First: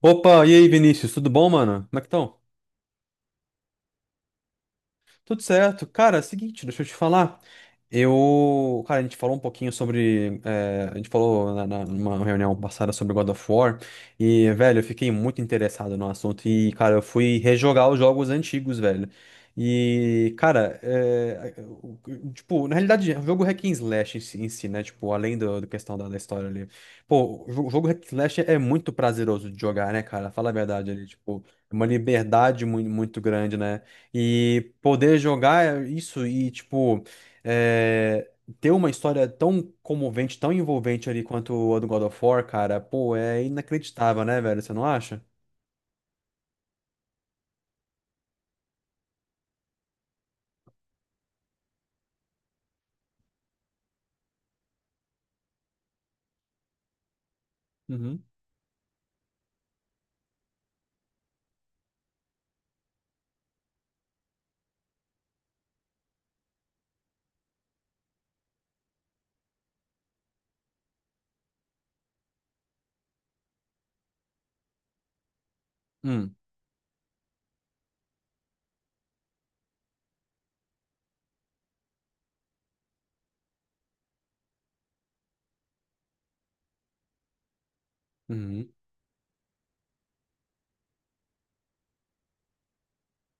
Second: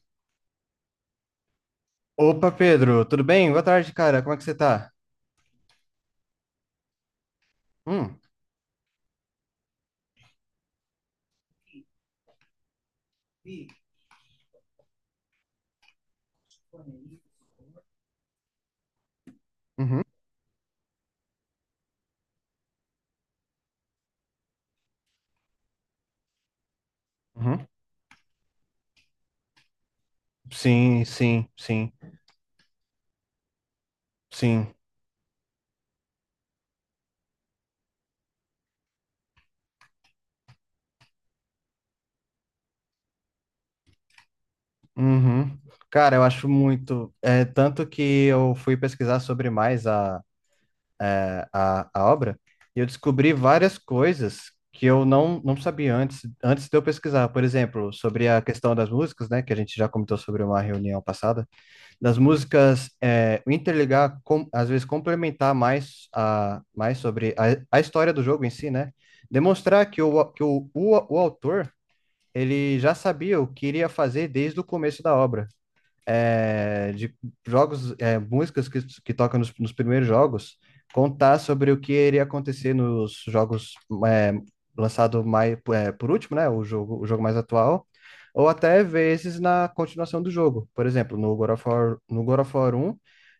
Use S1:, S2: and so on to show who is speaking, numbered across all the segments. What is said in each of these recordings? S1: Opa, e aí, Vinícius, tudo bom, mano? Como é que estão?
S2: Opa, Pedro, tudo bem? Boa tarde, cara. Como é que você tá?
S1: Tudo certo. Cara, é o seguinte, deixa eu te falar.
S2: Hum.
S1: Eu. Cara, a gente falou um pouquinho sobre, a gente falou numa reunião passada sobre God of War. E, velho, eu fiquei muito interessado no assunto. E, cara, eu fui rejogar os jogos antigos, velho.
S2: Uhum,
S1: E, cara, tipo, na realidade, o jogo Hack and Slash em si, né? Tipo, além do questão da história ali. Pô,
S2: uhum.
S1: o jogo Hack and Slash é muito prazeroso de jogar, né, cara? Fala a verdade
S2: Sim,
S1: ali, tipo,
S2: sim,
S1: é uma
S2: sim,
S1: liberdade muito grande, né? E
S2: sim.
S1: poder jogar isso e, tipo, é, ter uma história tão comovente, tão envolvente ali quanto a do God of War, cara, pô, é inacreditável, né, velho? Você não acha?
S2: Uhum. Cara, eu acho muito. Tanto que eu fui pesquisar sobre mais a obra e eu descobri várias coisas que eu não sabia antes de eu pesquisar. Por exemplo,
S1: Uhum.
S2: sobre a questão das músicas, né? Que a gente já comentou sobre uma reunião passada. Das músicas interligar, com, às vezes complementar mais sobre a história do jogo em si, né? Demonstrar que o autor ele já sabia o que iria fazer desde o começo da obra,
S1: Hum,
S2: de jogos, músicas que tocam nos primeiros jogos, contar sobre o que iria acontecer nos jogos, é, lançado mais, por último, né? O jogo mais atual, ou
S1: uhum.
S2: até vezes na continuação do jogo. Por exemplo, no God of War 1,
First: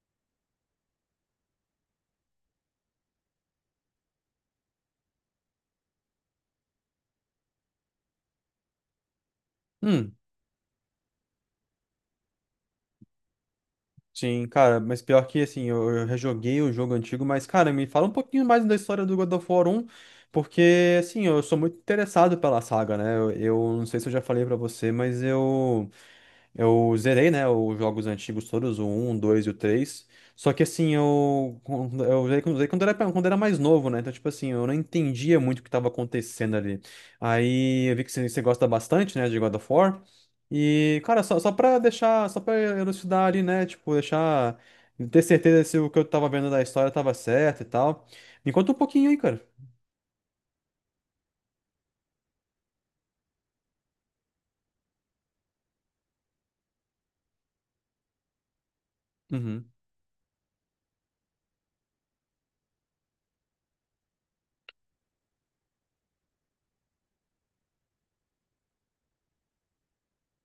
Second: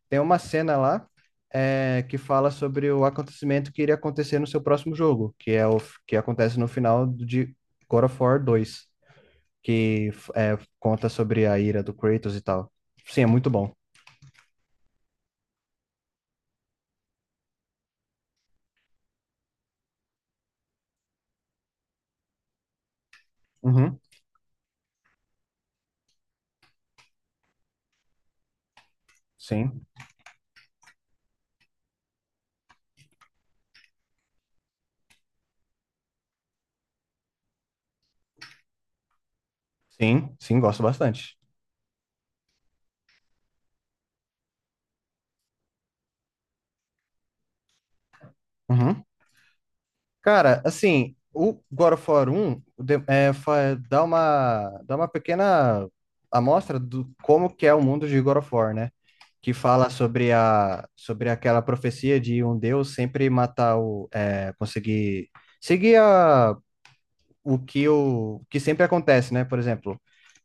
S2: tem uma cena lá, que fala sobre o acontecimento que iria acontecer no seu próximo jogo, que é o que acontece no final de God of War 2,
S1: Hum,
S2: conta sobre a ira do Kratos e tal. Sim, é muito bom.
S1: sim, cara, mas pior que assim, eu rejoguei o jogo antigo, mas, cara, me fala um pouquinho mais da história do God of War um, porque, assim, eu sou muito interessado pela saga, né? Eu não
S2: Uhum.
S1: sei se eu já falei pra você, Eu zerei, né, os jogos antigos todos, o 1, o 2 e o
S2: Sim,
S1: três. Só que assim, eu, eu zerei quando era mais novo, né? Então, tipo assim, eu não entendia muito o que estava acontecendo ali. Aí eu vi que você gosta bastante, né, de God of War.
S2: sim, sim, gosto
S1: E, cara,
S2: bastante.
S1: só pra deixar, só pra elucidar ali, né? Tipo, deixar, ter certeza se o que eu tava vendo da história tava certo e tal. Me conta um
S2: Uhum.
S1: pouquinho aí, cara.
S2: Cara, assim, o God of War 1, dá uma pequena amostra do como que é o mundo de God of War, né? Que
S1: Uhum,
S2: fala sobre aquela profecia de um deus sempre matar conseguir seguir o que sempre acontece, né? Por exemplo,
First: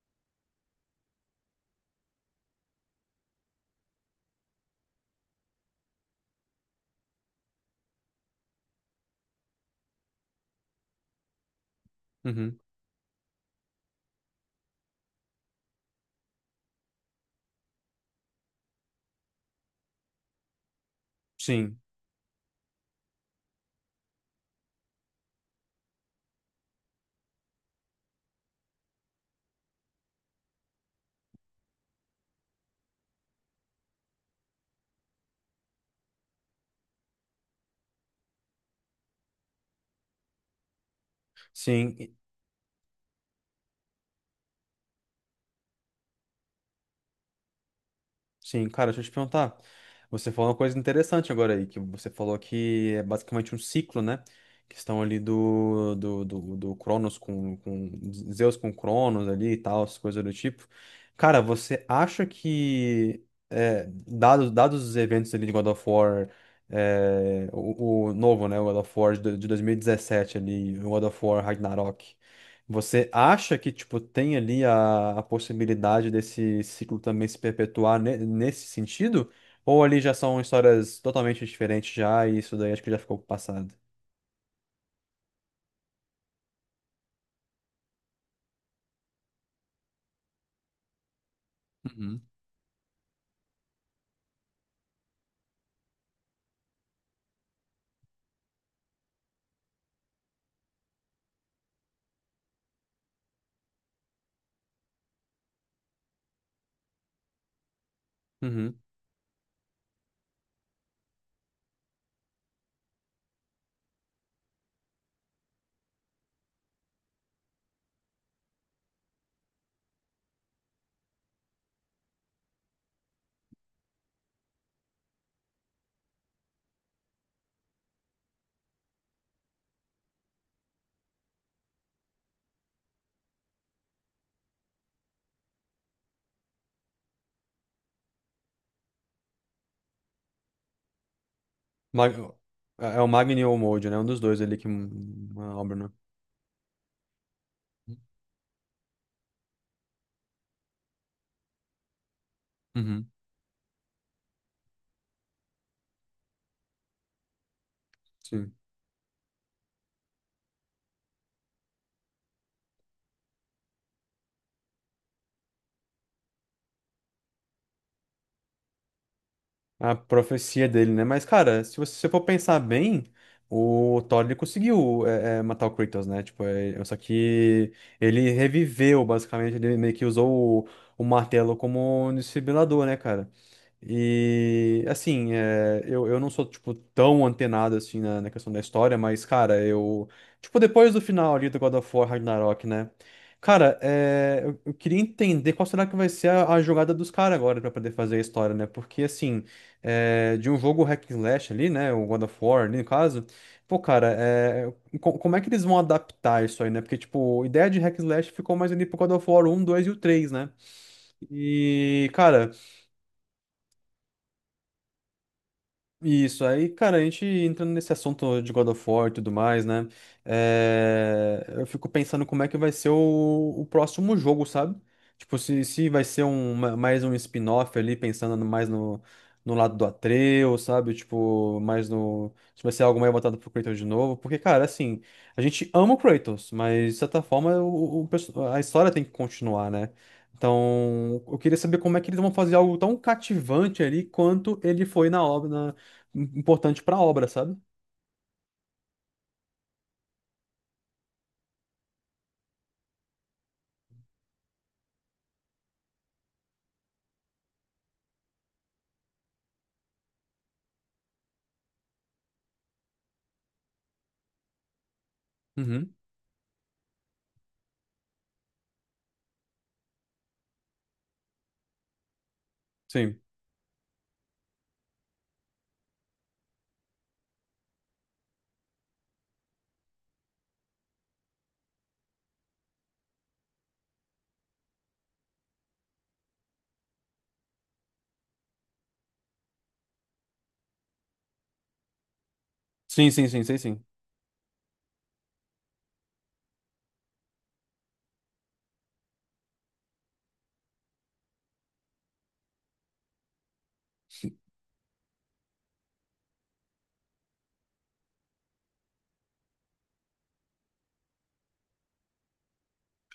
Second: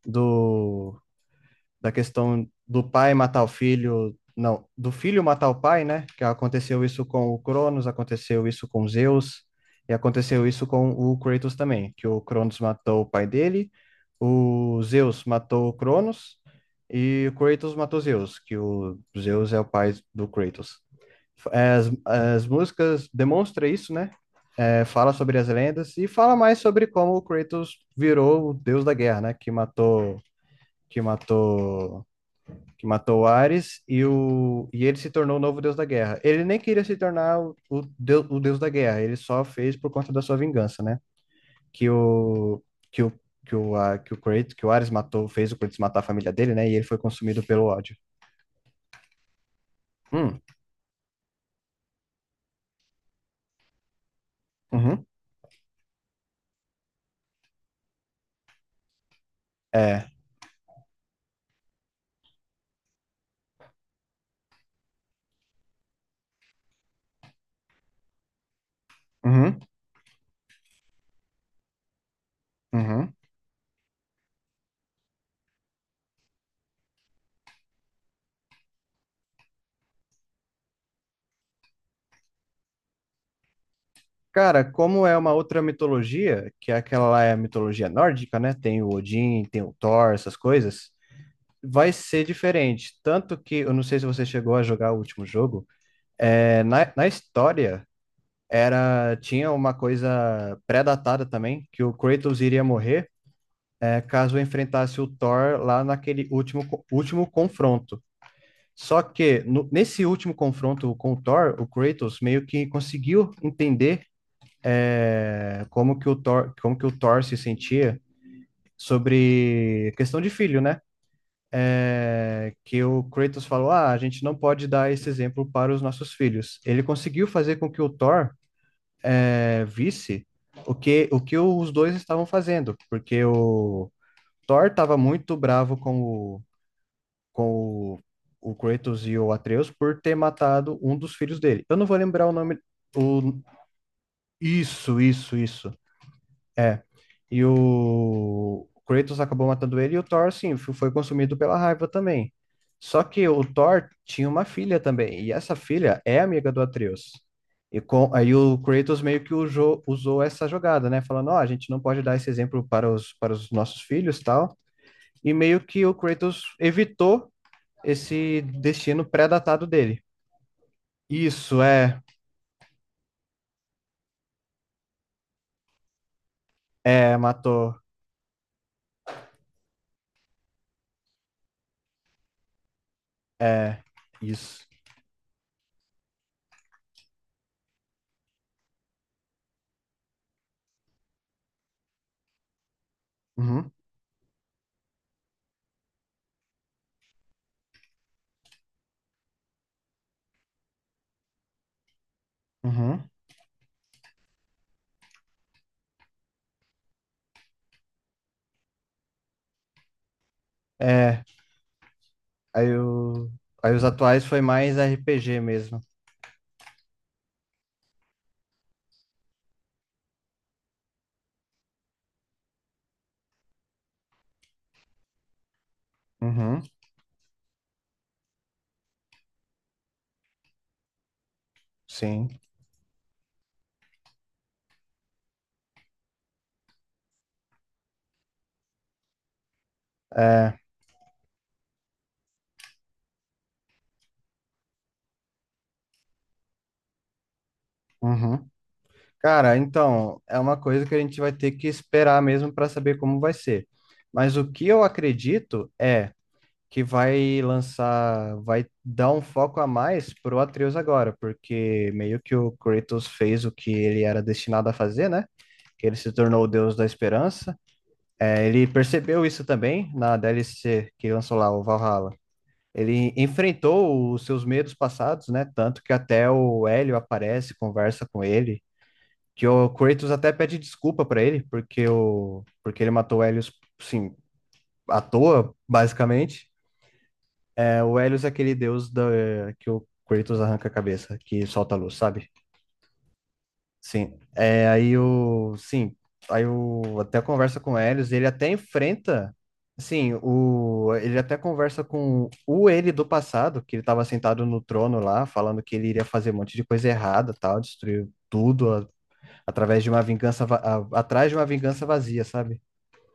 S2: do da questão do pai matar o filho. Não, do filho matar o pai, né? Que aconteceu isso com o Cronos, aconteceu isso com Zeus e aconteceu isso com o Kratos também. Que o
S1: uhum.
S2: Cronos matou o pai dele, o Zeus matou o Cronos e o Kratos matou Zeus, que o Zeus é o pai do Kratos. É,
S1: Sim,
S2: As, as músicas demonstra isso, né? Fala sobre as lendas e fala mais sobre como o Kratos virou o deus da guerra, né? Que matou que matou o Ares, e ele se tornou o novo deus da guerra. Ele nem queria se tornar o deus da guerra, ele só fez por conta da sua vingança, né? Que
S1: sim.
S2: o, que o Kratos, que o Ares matou, fez o Kratos matar a família dele, né? E ele foi consumido pelo ódio.
S1: Sim, cara, deixa eu te perguntar. Você
S2: Hum.
S1: falou uma coisa interessante agora aí, que você falou que é basicamente um ciclo, né? Questão
S2: Uhum.
S1: ali do Cronos com Zeus com Cronos ali e tal, as
S2: É.
S1: coisas do tipo. Cara, você acha que, é, dados os eventos ali de God of War, é, o novo, né? O God of War de
S2: Uhum,
S1: 2017 ali, o God of War Ragnarok. Você
S2: uhum.
S1: acha que, tipo, tem ali a possibilidade desse ciclo também se perpetuar nesse sentido? Ou ali já são histórias totalmente diferentes já, e isso daí acho que já ficou pro passado?
S2: Cara, como é uma outra mitologia, que é aquela lá, é a mitologia nórdica, né? Tem o Odin, tem o Thor, essas coisas. Vai
S1: Uhum.
S2: ser diferente. Tanto que eu não sei se você chegou a jogar o último jogo. Na história, era tinha uma coisa pré-datada também, que o Kratos iria morrer, caso enfrentasse o Thor lá naquele último, último confronto.
S1: Uhum.
S2: Só que nesse último confronto com o Thor, o Kratos meio que conseguiu entender, como que o Thor se sentia sobre questão de filho, né? Que o Kratos falou, ah, a gente não pode dar esse exemplo para os nossos filhos. Ele conseguiu fazer com que o Thor visse o que os dois estavam fazendo, porque o Thor estava muito bravo o, com o Kratos e o Atreus por ter matado um dos filhos dele. Eu não vou
S1: Mag-
S2: lembrar o nome.
S1: É é o
S2: O...
S1: Magni ou o Mojo, né? Um dos dois ali que...
S2: Isso, isso,
S1: uma
S2: isso.
S1: obra, né?
S2: É. E o Kratos acabou matando ele e o Thor, sim, foi consumido pela raiva também. Só
S1: Uhum.
S2: que o Thor tinha uma filha também, e essa filha é amiga do Atreus. Aí
S1: Sim.
S2: o Kratos meio que usou essa jogada, né? Falando, ó, a gente não pode dar esse exemplo para os nossos filhos, tal. E meio que o Kratos evitou esse destino pré-datado
S1: A
S2: dele.
S1: profecia dele, né? Mas,
S2: Isso.
S1: cara, se você se
S2: É,
S1: você for pensar bem, o Thor ele conseguiu matar o Kratos, né? Tipo, só
S2: é,
S1: que
S2: matou.
S1: ele reviveu, basicamente, ele meio que usou o martelo como um desfibrilador, né, cara?
S2: É, isso.
S1: E assim, é, eu não sou, tipo, tão antenado assim na questão da história, mas, cara, eu. Tipo, depois do final ali do God of War Ragnarok, né?
S2: Uhum,
S1: Cara, é, eu queria entender qual será que vai ser a jogada dos caras agora pra poder fazer a história, né? Porque, assim, é, de um jogo hack and slash ali, né? O God of War ali, no
S2: uhum.
S1: caso. Pô, cara, é, como é que eles vão adaptar isso aí, né? Porque, tipo, a ideia de hack and slash ficou mais ali pro God of War 1, 2 e o três, né?
S2: É.
S1: E, cara.
S2: Aí, o... Aí os atuais foi mais RPG mesmo.
S1: Isso, aí, cara, a gente entrando nesse assunto de God of War e tudo mais, né? É, eu fico pensando como é que vai ser o próximo jogo, sabe? Tipo, se vai ser um,
S2: Uhum,
S1: mais um spin-off ali, pensando mais no, no lado do Atreus, sabe? Tipo, mais no.
S2: sim.
S1: Se vai ser algo mais voltado pro Kratos de novo. Porque, cara, assim, a gente ama o Kratos, mas de certa forma a história tem que continuar, né?
S2: É.
S1: Então, eu queria saber como é que eles vão fazer algo tão cativante ali quanto ele foi na obra, importante pra obra, sabe?
S2: Uhum. Cara, então, é uma coisa que a gente vai ter que esperar mesmo para saber como vai ser. Mas o que eu acredito é que vai lançar, vai dar um foco a mais pro Atreus agora, porque meio que o Kratos fez o que ele era destinado a fazer, né? Que
S1: Uhum.
S2: ele se tornou o Deus da Esperança. Ele percebeu isso também na DLC que lançou lá, o Valhalla. Ele
S1: Sim.
S2: enfrentou os seus medos passados, né? Tanto que até o Hélio aparece, conversa com ele. Que o Kratos até pede desculpa pra ele, porque, porque ele matou o Hélio, sim, à toa, basicamente. O Helios é aquele deus que o Kratos arranca a cabeça, que solta a luz, sabe?
S1: Sim, sim, sim, sei sim.
S2: Sim. Sim, até conversa com o Helios. Ele até enfrenta, sim, ele até conversa com o ele do passado, que ele estava sentado no trono lá, falando que ele iria fazer um monte de coisa errada, tal, destruir tudo através de uma vingança, atrás de uma vingança vazia, sabe?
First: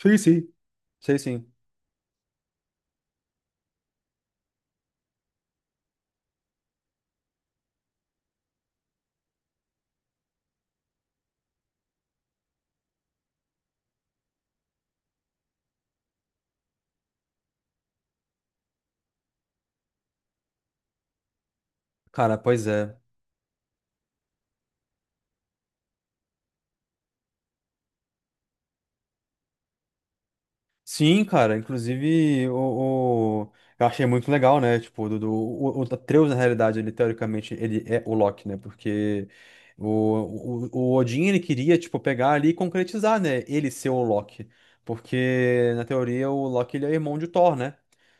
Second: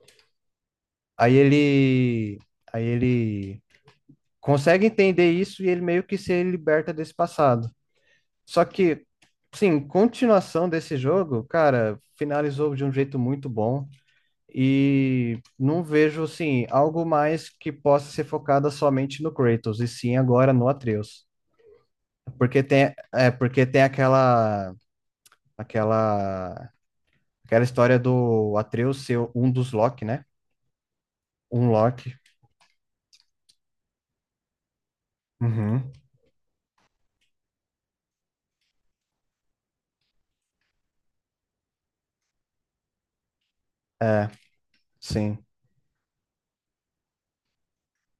S1: Sim, sim. Sei
S2: Aí
S1: sim.
S2: ele, aí ele consegue entender isso e ele meio que se liberta desse passado. Só que, sim, continuação desse jogo, cara, finalizou de um jeito muito bom. E não vejo, assim, algo mais que possa ser focada somente no Kratos, e sim agora no Atreus.
S1: Cara,
S2: Porque
S1: pois
S2: tem,
S1: é.
S2: é, porque tem aquela, aquela história do Atreus ser um dos Loki, né?
S1: Sim, cara,
S2: Um Loki.
S1: inclusive eu achei muito legal, né? Tipo, o
S2: Uhum.
S1: Atreus, na realidade, ele teoricamente ele é o Loki, né? Porque o, o Odin ele queria, tipo, pegar ali e concretizar, né? Ele ser o
S2: É,
S1: Loki.
S2: sim.
S1: Porque, na teoria, o Loki ele é irmão de Thor, né?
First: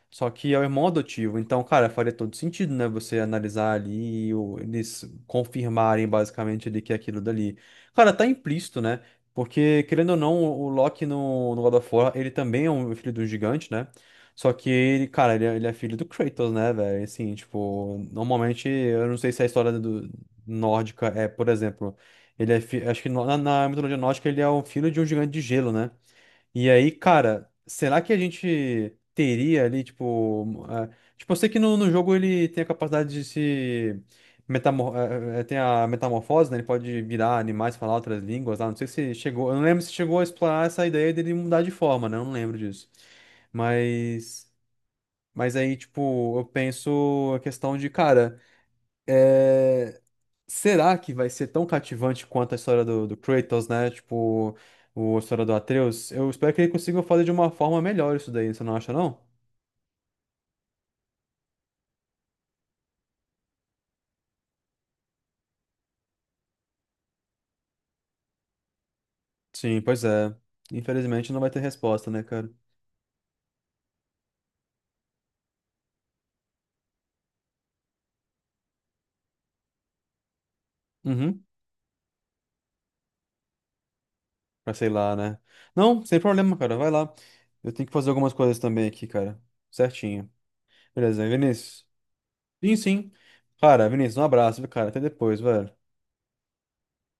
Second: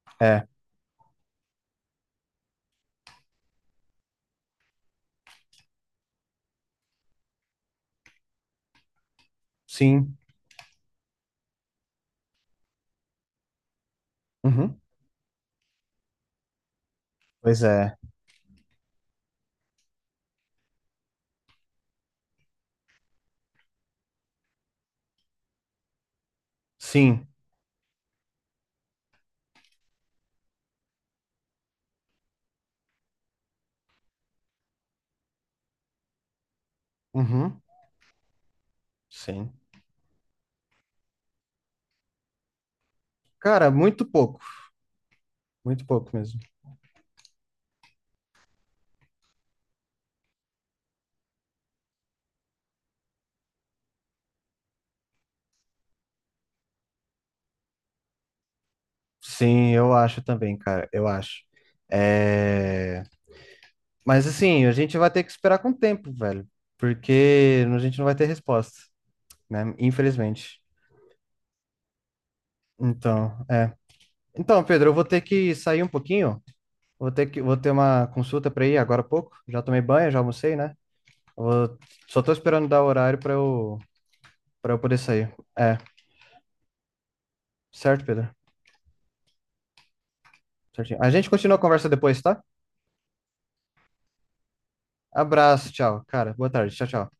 S1: Só
S2: É,
S1: que é o irmão adotivo. Então, cara, faria todo sentido, né? Você analisar ali, e eles confirmarem basicamente ali que é aquilo dali. Cara, tá implícito, né? Porque, querendo ou
S2: sim.
S1: não, o Loki no God of War, ele também é um filho do gigante, né? Só que
S2: Uhum.
S1: ele, cara, ele é filho do Kratos, né, velho? Assim,
S2: Pois
S1: tipo,
S2: é.
S1: normalmente, eu não sei se a história do, nórdica é, por exemplo, ele é, acho que na mitologia nórdica ele é o filho de um gigante de gelo, né? E aí,
S2: Sim.
S1: cara, será que a gente teria ali, tipo. Ah, tipo, eu sei que no jogo ele tem a capacidade de se. Metamor eh, eh, eh, tem a metamorfose, né? Ele pode virar
S2: Uhum.
S1: animais, falar outras línguas lá. Não sei se chegou.
S2: Sim.
S1: Eu não lembro se chegou a explorar essa ideia dele mudar de forma, né? Eu não lembro disso.
S2: Cara, muito pouco.
S1: Mas. Mas aí,
S2: Muito pouco
S1: tipo,
S2: mesmo.
S1: eu penso a questão de, cara. eh, Será que vai ser tão cativante quanto a história do Kratos, né? Tipo, a história do Atreus? Eu espero que ele consiga fazer de uma forma melhor isso daí, você não acha, não?
S2: Sim, eu acho também, cara, eu acho. É... Mas assim, a gente vai ter que esperar com o tempo, velho, porque a gente não vai ter resposta, né?
S1: Sim, pois é.
S2: Infelizmente.
S1: Infelizmente não vai ter resposta, né, cara?
S2: Então, é. Então, Pedro, eu vou ter que sair um pouquinho, vou ter uma consulta para ir agora há pouco. Já tomei banho, já almocei, né?
S1: Uhum,
S2: Eu vou- Só tô esperando dar o horário para eu
S1: pra sei
S2: poder
S1: lá,
S2: sair.
S1: né?
S2: É,
S1: Não, sem problema, cara, vai lá. Eu tenho que
S2: certo,
S1: fazer algumas
S2: Pedro?
S1: coisas também aqui, cara. Certinho.
S2: Certinho. A
S1: Beleza,
S2: gente continua a
S1: Vinícius?
S2: conversa depois, tá?
S1: Sim, sim. Cara, Vinícius, um abraço, viu, cara? Até depois,
S2: Abraço,
S1: velho.
S2: tchau, cara. Boa tarde, tchau, tchau.